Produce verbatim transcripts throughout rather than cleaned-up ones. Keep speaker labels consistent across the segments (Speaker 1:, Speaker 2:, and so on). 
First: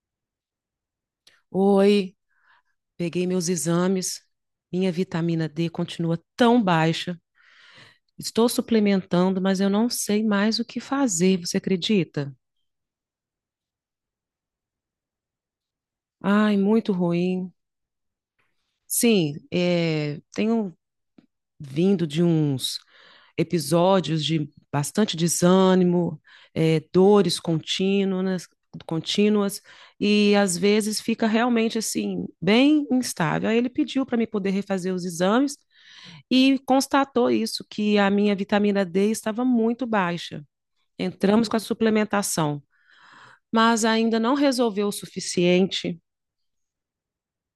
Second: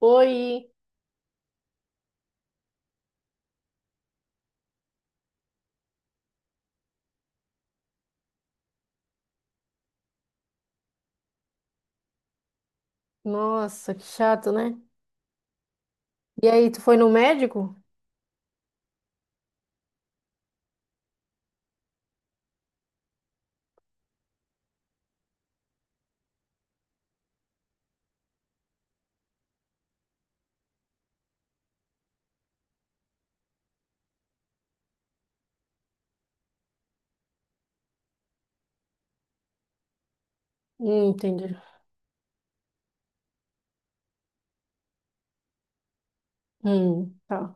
Speaker 1: Oi,
Speaker 2: Oi, peguei meus exames. Minha vitamina D continua tão baixa. Estou suplementando, mas eu não sei mais o que fazer, você acredita?
Speaker 1: nossa, que chato, né? E
Speaker 2: Ai,
Speaker 1: aí, tu
Speaker 2: muito
Speaker 1: foi no
Speaker 2: ruim.
Speaker 1: médico?
Speaker 2: Sim, é, tenho vindo de uns episódios de bastante desânimo, é, dores contínuas, contínuas, e às vezes fica realmente assim, bem instável. Aí ele pediu para me poder refazer os exames e constatou isso, que a minha vitamina D estava muito baixa.
Speaker 1: Hum,
Speaker 2: Entramos
Speaker 1: entendi.
Speaker 2: com a suplementação, mas ainda não resolveu o suficiente.
Speaker 1: Hum, tá.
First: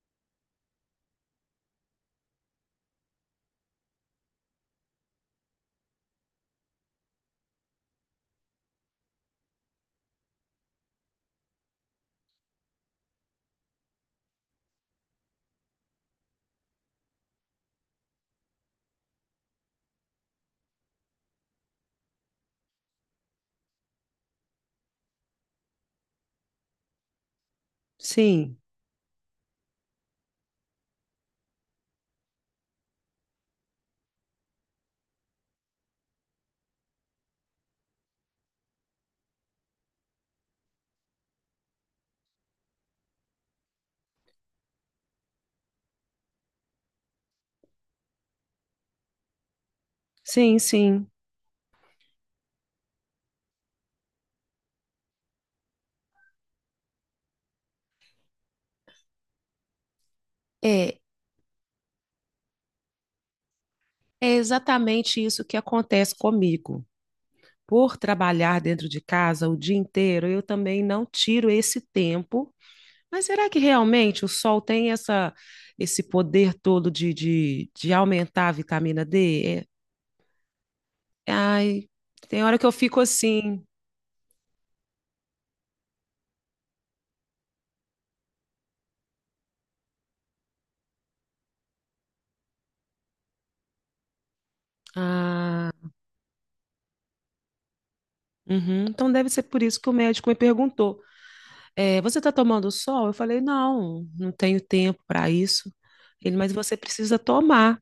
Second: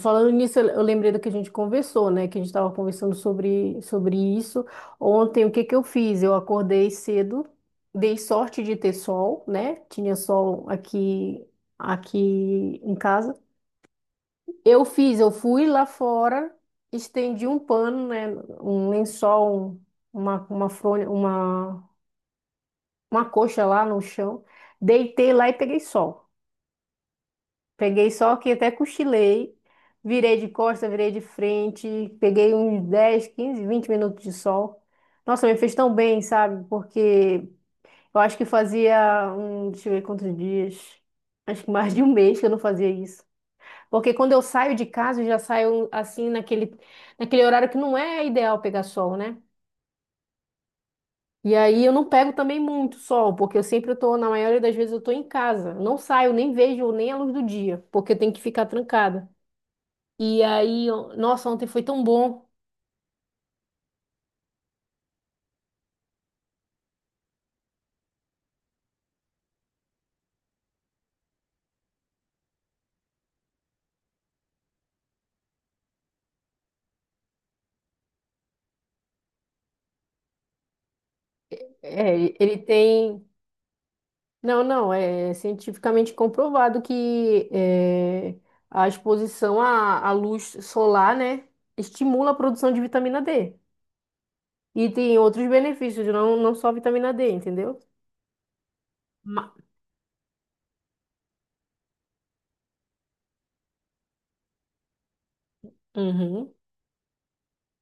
Speaker 1: Falando nisso, eu eu lembrei do que a gente conversou, né? Que a gente estava conversando sobre, sobre isso. Ontem, o que que eu fiz? Eu acordei cedo, dei sorte de ter sol, né? Tinha sol aqui, aqui em casa. Eu fiz, eu fui lá fora, estendi um pano, né? Um lençol, um- uma, uma fronha, uma uma coxa lá no chão, deitei lá e peguei sol. Peguei sol que
Speaker 2: Sim,
Speaker 1: até cochilei, virei de costa, virei de frente, peguei uns dez quinze vinte minutos de sol. Nossa, me fez tão bem, sabe? Porque eu acho que fazia um, deixa eu ver quantos dias, acho que mais de um mês que eu não fazia isso. Porque quando eu saio de casa, eu já saio assim naquele, naquele horário que não é ideal pegar sol, né?
Speaker 2: sim, sim.
Speaker 1: E aí eu não pego também muito sol, porque eu sempre tô, na maioria das vezes eu tô em casa. Não saio, nem vejo nem a luz do dia, porque eu tenho que ficar trancada. E aí,
Speaker 2: É,
Speaker 1: eu- nossa, ontem foi tão bom.
Speaker 2: é exatamente isso que acontece comigo. Por trabalhar dentro de casa o dia inteiro, eu também não tiro esse tempo. Mas será que realmente o sol tem essa, esse poder todo de, de, de aumentar a vitamina D? É, ai,
Speaker 1: É,
Speaker 2: tem
Speaker 1: ele
Speaker 2: hora que eu fico
Speaker 1: tem.
Speaker 2: assim.
Speaker 1: Não, não, é cientificamente comprovado que é, a exposição à, à luz solar, né, estimula a produção de vitamina D. E tem outros
Speaker 2: Ah,
Speaker 1: benefícios, não, não só a vitamina D, entendeu?
Speaker 2: uhum. Então deve ser
Speaker 1: Ma-
Speaker 2: por isso que o médico me perguntou: eh, você está tomando sol? Eu falei: não, não tenho tempo para isso. Ele, mas
Speaker 1: Uhum.
Speaker 2: você precisa tomar,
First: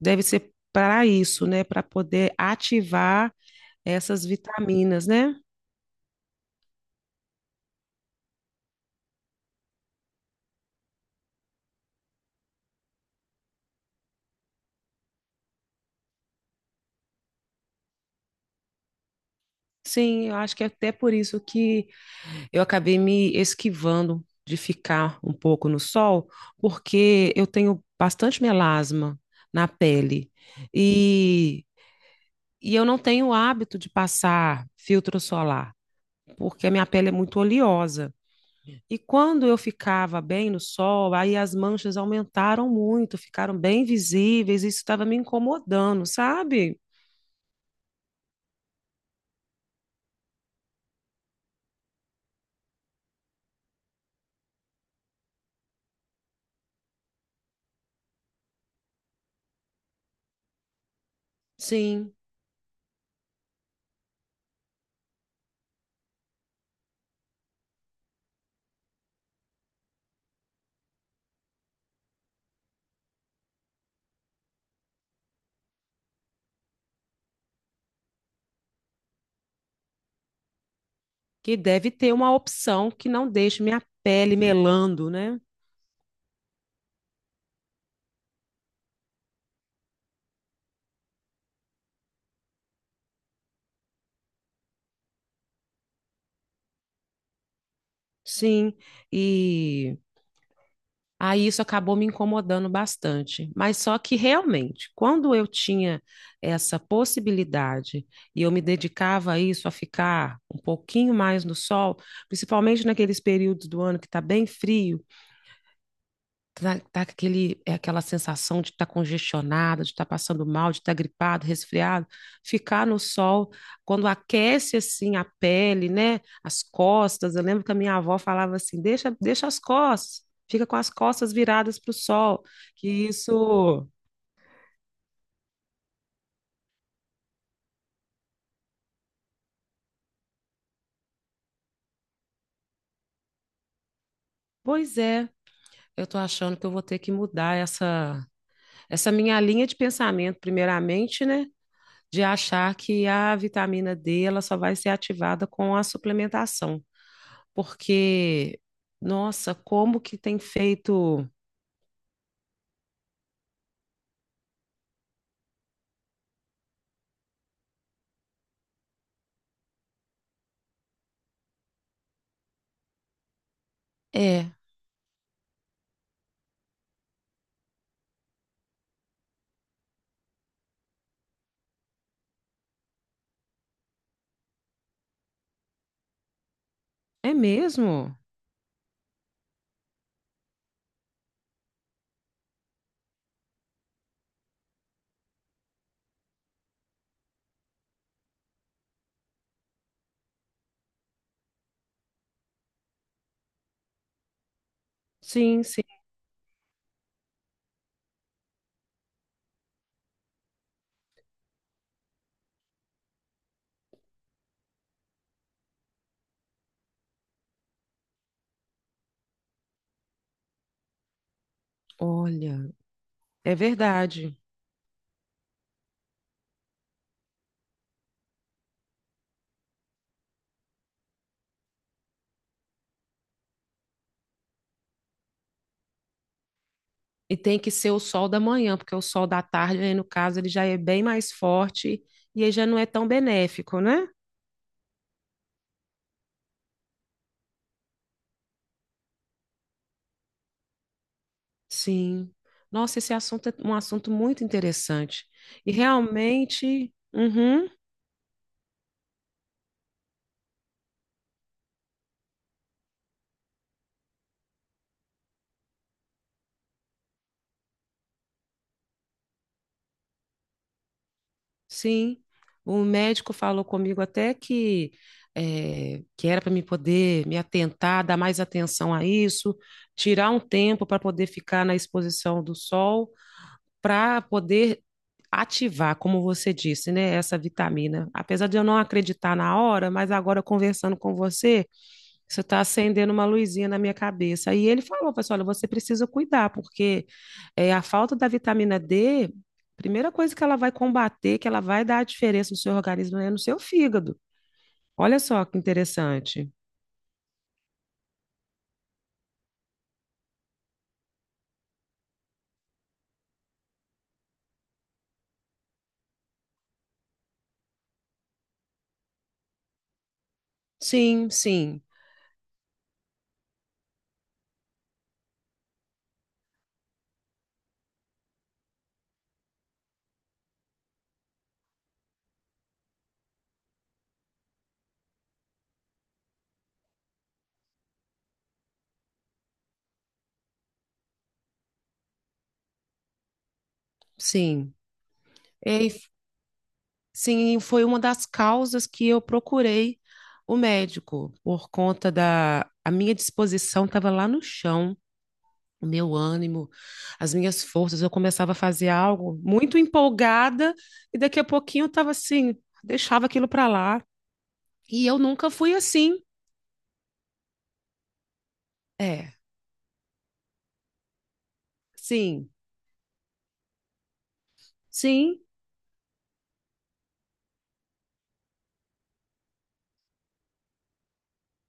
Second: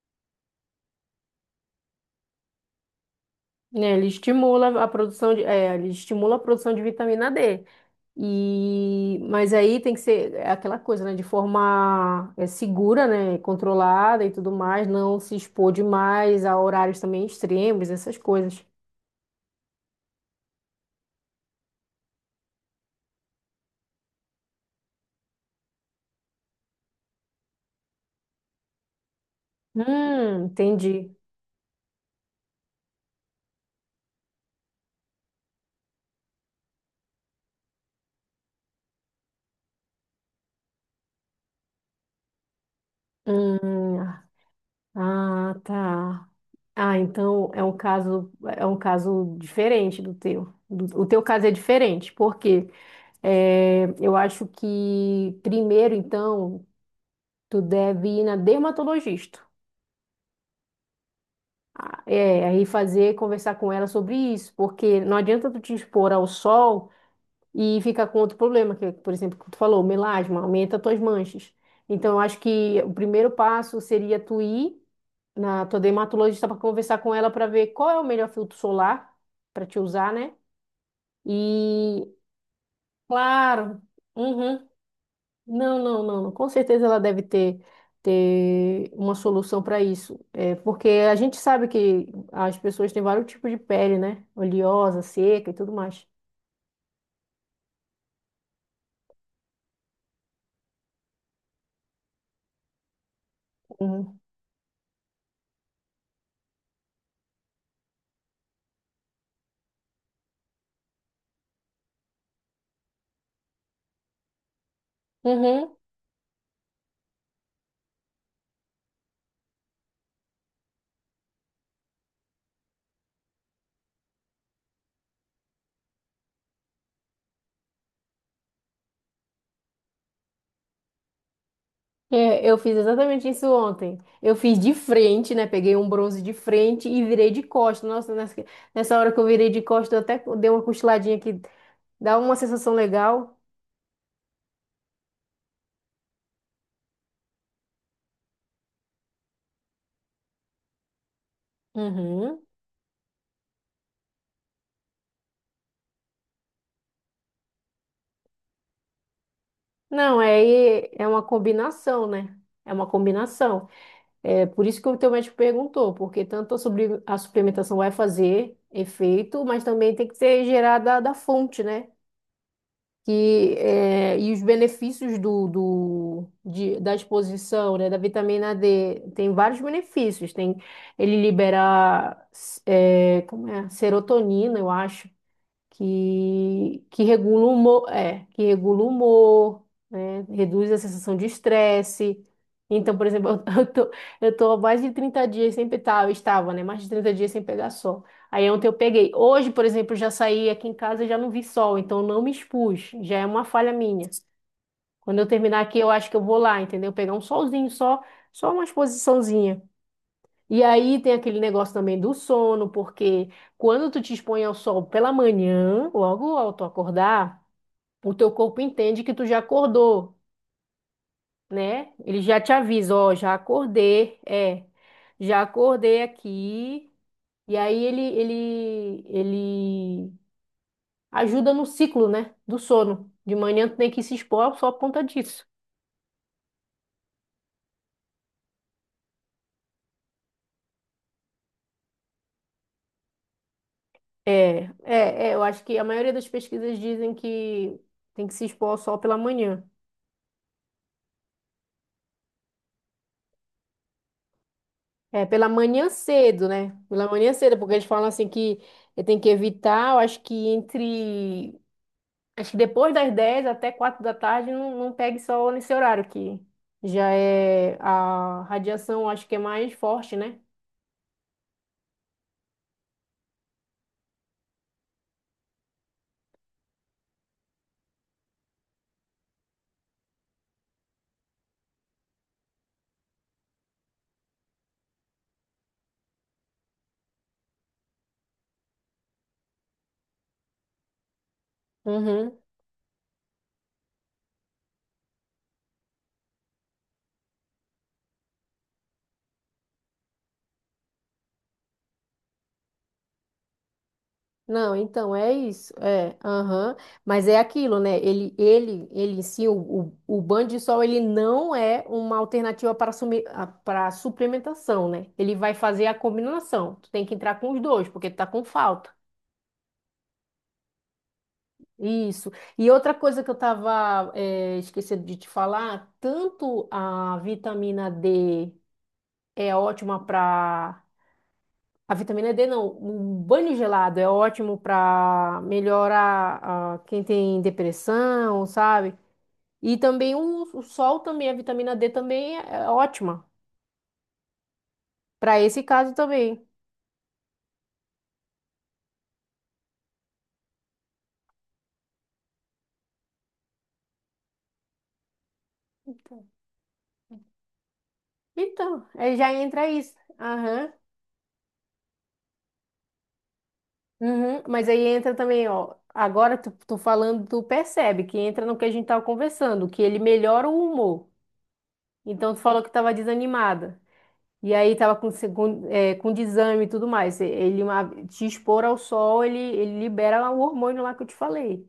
Speaker 2: deve ser para isso, né? Para poder ativar
Speaker 1: Né? Ele
Speaker 2: essas
Speaker 1: estimula a
Speaker 2: vitaminas,
Speaker 1: produção
Speaker 2: né?
Speaker 1: de, é, ele estimula a produção de vitamina D. E, mas aí tem que ser é aquela coisa, né? De forma é, segura, né? Controlada e tudo mais, não se expor demais a horários também extremos, essas coisas.
Speaker 2: Sim, eu acho que é até por isso que eu acabei me esquivando de ficar um pouco no sol, porque eu tenho bastante melasma na pele
Speaker 1: Hum, entendi.
Speaker 2: e, e eu não tenho o hábito de passar filtro solar, porque a minha pele é muito oleosa. E quando eu ficava bem no sol, aí as manchas aumentaram muito, ficaram bem
Speaker 1: Hum,
Speaker 2: visíveis, isso estava me
Speaker 1: ah,
Speaker 2: incomodando,
Speaker 1: tá.
Speaker 2: sabe?
Speaker 1: Ah, então é um caso, é um caso diferente do teu. Do- O teu caso é diferente, porque eu acho que primeiro, então. Tu deve ir na dermatologista.
Speaker 2: Sim,
Speaker 1: É, aí fazer, conversar com ela sobre isso, porque não adianta tu te expor ao sol e ficar com outro problema, que, é, por exemplo, que tu falou, melasma, aumenta tuas manchas. Então, eu acho que o primeiro passo seria tu ir na tua dermatologista para conversar com ela para ver qual é o melhor filtro solar para te usar, né?
Speaker 2: que deve
Speaker 1: E,
Speaker 2: ter uma opção que não deixe
Speaker 1: claro,
Speaker 2: minha pele
Speaker 1: uhum.
Speaker 2: melando, né?
Speaker 1: Não, não, não, não. Com certeza ela deve ter, ter uma solução para isso. É, porque a gente sabe que as pessoas têm vários tipos de pele, né? Oleosa, seca e tudo mais.
Speaker 2: Sim, e aí isso acabou me incomodando bastante. Mas só que
Speaker 1: Uhum.
Speaker 2: realmente, quando eu tinha essa possibilidade e eu me dedicava a isso, a ficar um pouquinho mais no sol, principalmente naqueles períodos do ano que está bem frio,
Speaker 1: Uhum.
Speaker 2: tá, tá aquele, é aquela sensação de estar tá congestionada, de estar tá passando mal, de estar tá gripado, resfriado, ficar no sol, quando aquece assim a pele, né, as costas, eu lembro que a minha avó falava assim, deixa, deixa as costas, fica com as costas viradas para o sol,
Speaker 1: É, eu fiz
Speaker 2: que
Speaker 1: exatamente isso
Speaker 2: isso,
Speaker 1: ontem. Eu fiz de frente, né? Peguei um bronze de frente e virei de costas. Nossa, nessa, nessa hora que eu virei de costas, eu até dei uma cochiladinha que dá uma sensação legal.
Speaker 2: pois é, eu estou achando que eu vou ter que mudar essa, essa minha linha de pensamento, primeiramente, né, de
Speaker 1: Uhum.
Speaker 2: achar que a vitamina D ela só vai ser ativada com a suplementação. Porque, nossa, como que
Speaker 1: Não,
Speaker 2: tem
Speaker 1: é, é uma
Speaker 2: feito.
Speaker 1: combinação, né? É uma combinação. É por isso que o teu médico perguntou, porque tanto a, supli- a suplementação vai fazer efeito, mas também tem que ser gerada da fonte, né? Que, é, e os
Speaker 2: É,
Speaker 1: benefícios do, do, de- da exposição, né, da vitamina D, tem vários benefícios. Tem, ele libera, é, como é? Serotonina, eu acho que, que
Speaker 2: é
Speaker 1: regula o humor,
Speaker 2: mesmo?
Speaker 1: é, que regula o humor, né? Reduz a sensação de estresse. Então, por exemplo, eu tô, eu tô há mais de trinta dias sem pegar, eu estava, né? Mais de trinta dias sem pegar sol. Aí ontem eu peguei. Hoje, por exemplo, eu já saí aqui em casa e já não vi sol, então eu não me expus. Já é uma falha minha. Quando eu terminar
Speaker 2: Sim,
Speaker 1: aqui,
Speaker 2: sim.
Speaker 1: eu acho que eu vou lá, entendeu? Pegar um solzinho só, só uma exposiçãozinha. E aí tem aquele negócio também do sono, porque quando tu te expõe ao sol pela manhã, logo ao tu acordar, o teu corpo entende que tu já acordou, né? Ele já te
Speaker 2: Olha,
Speaker 1: avisa, ó, já
Speaker 2: é
Speaker 1: acordei,
Speaker 2: verdade.
Speaker 1: é, já acordei aqui. E aí ele, ele, ele ajuda no ciclo, né, do sono. De manhã tu tem que se expor só por conta disso.
Speaker 2: E tem que ser o sol da manhã, porque o sol da tarde, aí no caso, ele já é bem mais forte e aí já não é tão benéfico, né?
Speaker 1: É, é, é, eu acho que a maioria das pesquisas dizem que tem que se expor ao sol pela manhã.
Speaker 2: Sim. Nossa, esse assunto é um assunto muito
Speaker 1: É,
Speaker 2: interessante.
Speaker 1: pela
Speaker 2: E
Speaker 1: manhã cedo, né?
Speaker 2: realmente,
Speaker 1: Pela manhã cedo,
Speaker 2: uhum.
Speaker 1: porque eles falam assim que tem que evitar, eu acho que entre. Acho que depois das dez até quatro da tarde não, não pegue sol nesse horário, que já é a radiação, acho que é mais forte, né?
Speaker 2: Sim, o médico falou comigo até que eh, que era para me poder me atentar, dar mais atenção a isso, tirar um tempo para poder ficar na exposição do sol, para poder ativar, como você disse, né, essa vitamina. Apesar de eu não acreditar na hora, mas agora conversando com você,
Speaker 1: Uhum.
Speaker 2: isso está acendendo uma luzinha na minha cabeça. Aí ele falou, pessoal, olha, você precisa cuidar, porque é, a falta da vitamina D, primeira coisa que ela vai combater, que ela vai dar a diferença no seu organismo, é no seu fígado.
Speaker 1: Não, então
Speaker 2: Olha
Speaker 1: é
Speaker 2: só que
Speaker 1: isso, é,
Speaker 2: interessante.
Speaker 1: aham. Mas é aquilo, né? Ele, ele, ele sim. o, o, o banho de sol, ele não é uma alternativa para sumi- a- para suplementação, né? Ele vai fazer a combinação. Tu tem que entrar com os dois, porque tu tá com falta.
Speaker 2: Sim, sim,
Speaker 1: Isso. E outra coisa que eu tava, eh, esquecendo de te falar, tanto a vitamina D é ótima para A vitamina D não, um banho gelado é ótimo para melhorar ah, quem tem depressão, sabe? E também o, o sol também, a vitamina D também é é ótima
Speaker 2: sim.
Speaker 1: para esse
Speaker 2: Ei,
Speaker 1: caso também.
Speaker 2: sim, foi uma das causas que eu procurei o médico, por conta da a minha disposição estava lá no chão, o meu ânimo, as minhas forças. Eu começava a
Speaker 1: Então,
Speaker 2: fazer
Speaker 1: aí já
Speaker 2: algo
Speaker 1: entra
Speaker 2: muito
Speaker 1: isso. Aham.
Speaker 2: empolgada e daqui a pouquinho eu estava assim, deixava aquilo para lá.
Speaker 1: Uhum. Mas aí
Speaker 2: E
Speaker 1: entra
Speaker 2: eu
Speaker 1: também,
Speaker 2: nunca fui
Speaker 1: ó.
Speaker 2: assim.
Speaker 1: Agora tu, tu falando, tu percebe que entra no que a gente tava
Speaker 2: É,
Speaker 1: conversando, que ele melhora o humor. Então tu
Speaker 2: sim,
Speaker 1: falou que tava desanimada. E aí tava com,
Speaker 2: sim,
Speaker 1: segun- eh, com desânimo e tudo mais. E- Ele uma- te expor ao sol, ele, ele libera lá o hormônio lá que eu te falei.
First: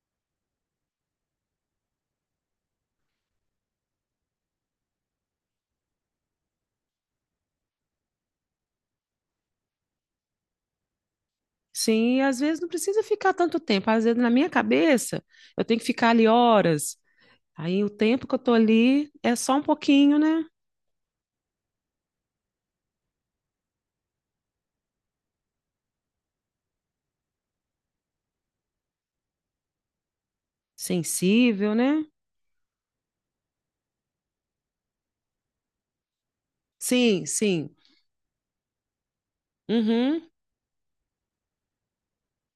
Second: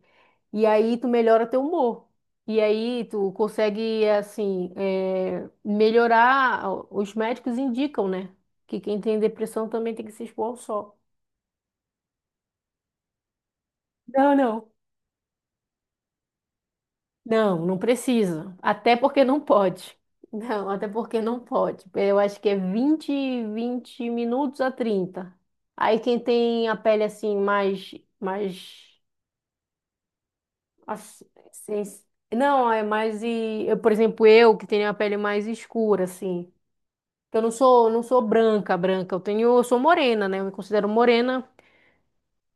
Speaker 1: E aí tu melhora teu humor. E aí tu consegue, assim, eh, melhorar. Os médicos indicam, né? Que quem tem depressão também tem que se expor ao sol.
Speaker 2: sim. E às vezes não precisa ficar tanto tempo. Às vezes na
Speaker 1: Não,
Speaker 2: minha
Speaker 1: não.
Speaker 2: cabeça eu tenho que ficar ali horas.
Speaker 1: Não, não
Speaker 2: Aí o tempo que eu tô
Speaker 1: precisa. Até
Speaker 2: ali
Speaker 1: porque
Speaker 2: é
Speaker 1: não
Speaker 2: só um
Speaker 1: pode.
Speaker 2: pouquinho, né?
Speaker 1: Não, até porque não pode. Eu acho que é vinte, vinte minutos a trinta. Aí quem tem a pele assim mais mais assim,
Speaker 2: Sensível, né?
Speaker 1: sens- não, é mais e eu, por exemplo, eu que tenho a pele mais escura assim.
Speaker 2: Sim,
Speaker 1: Então, eu não
Speaker 2: sim.
Speaker 1: sou não sou branca, branca. Eu tenho, eu sou morena,
Speaker 2: Uhum.
Speaker 1: né? Eu me considero morena.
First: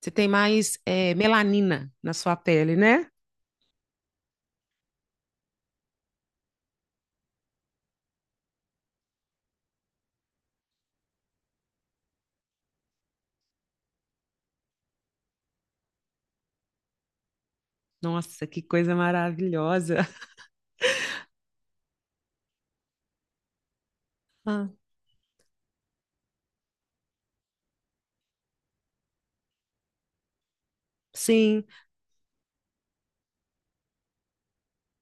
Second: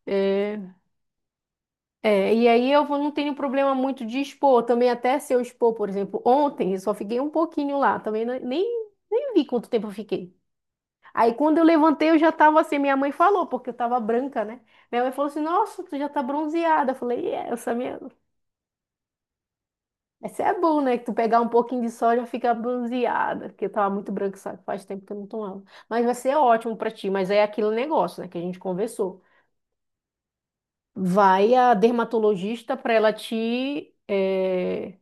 Speaker 2: Você tem
Speaker 1: É,
Speaker 2: mais eh, melanina na
Speaker 1: é,
Speaker 2: sua
Speaker 1: e aí
Speaker 2: pele,
Speaker 1: eu vou-
Speaker 2: né?
Speaker 1: não tenho problema muito de expor, também até se eu expor, por exemplo, ontem eu só fiquei um pouquinho lá, também não- nem, nem vi quanto tempo eu fiquei. Aí quando eu levantei eu já tava assim, minha mãe falou, porque eu tava branca, né? Minha mãe falou assim, nossa, tu já tá bronzeada. Eu falei, é, essa minha...
Speaker 2: Nossa, que coisa maravilhosa.
Speaker 1: Esse é bom, né? Que tu pegar um pouquinho de sol já fica bronzeada, porque eu tava muito branca, sabe?
Speaker 2: Ah,
Speaker 1: Faz tempo que eu não tomava. Mas vai ser ótimo pra ti, mas é aquele negócio, né, que a gente conversou. Vai
Speaker 2: sim,
Speaker 1: a dermatologista pra ela te... eh,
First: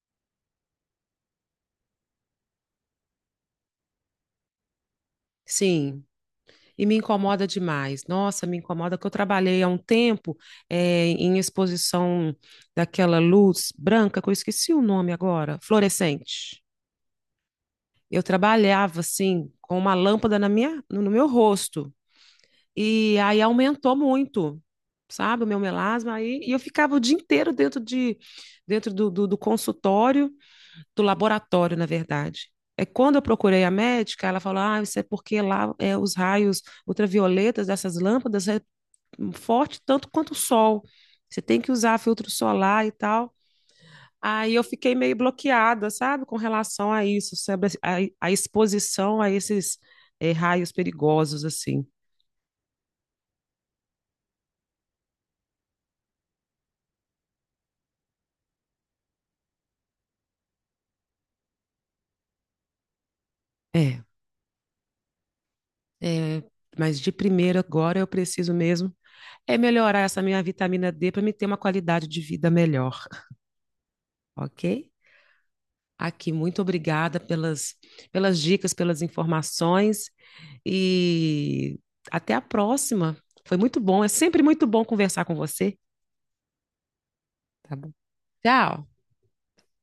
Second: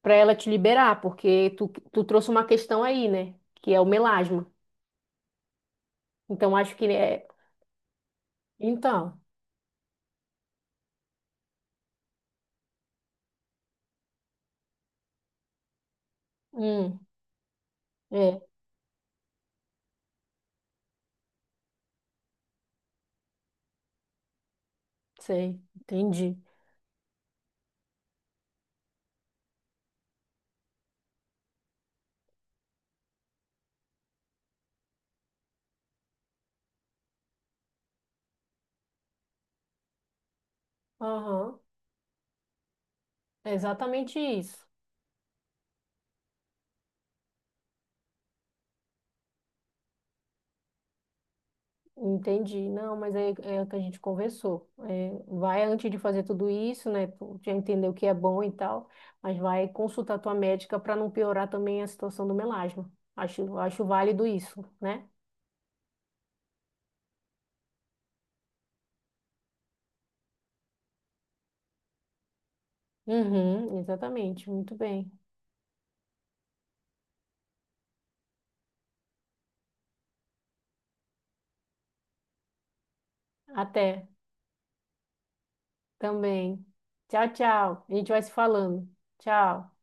Speaker 1: para ela te liberar, porque tu, tu trouxe uma questão aí, né? Que é o melasma.
Speaker 2: sim.
Speaker 1: Então, acho
Speaker 2: E
Speaker 1: que
Speaker 2: me
Speaker 1: é.
Speaker 2: incomoda demais. Nossa, me incomoda que eu
Speaker 1: Então,
Speaker 2: trabalhei há um tempo eh, em exposição daquela luz branca, que eu esqueci o nome agora, fluorescente.
Speaker 1: hum,
Speaker 2: Eu
Speaker 1: é,
Speaker 2: trabalhava assim com uma lâmpada na minha, no no meu rosto. E aí aumentou muito, sabe, o meu
Speaker 1: sei,
Speaker 2: melasma.
Speaker 1: entendi.
Speaker 2: Aí, e eu ficava o dia inteiro dentro de, dentro do, do, do consultório, do laboratório, na verdade. É quando eu procurei a médica, ela falou: Ah, isso é porque lá é, os raios ultravioletas dessas lâmpadas é forte tanto quanto o sol. Você
Speaker 1: Aham,
Speaker 2: tem que usar filtro solar e tal.
Speaker 1: é exatamente
Speaker 2: Aí eu
Speaker 1: isso.
Speaker 2: fiquei meio bloqueada, sabe, com relação a isso, sobre a, a exposição a esses eh, raios perigosos, assim.
Speaker 1: Entendi. Não, mas é, é o que a gente conversou. É, vai antes de fazer tudo isso, né? Tu já entendeu o que é bom e tal, mas vai consultar tua médica para não piorar também a situação do melasma. Acho, acho
Speaker 2: É.
Speaker 1: válido isso, né?
Speaker 2: É, mas de primeiro agora eu preciso mesmo é melhorar essa minha vitamina D para me ter uma qualidade de vida melhor,
Speaker 1: Uhum, exatamente.
Speaker 2: ok?
Speaker 1: Muito bem.
Speaker 2: Aqui, muito obrigada pelas, pelas dicas, pelas informações e até a próxima. Foi muito bom,
Speaker 1: Até.
Speaker 2: é sempre muito bom conversar com você.
Speaker 1: Também. Tchau,
Speaker 2: Tá
Speaker 1: tchau.
Speaker 2: bom.
Speaker 1: A gente vai se falando.
Speaker 2: Tchau.
Speaker 1: Tchau.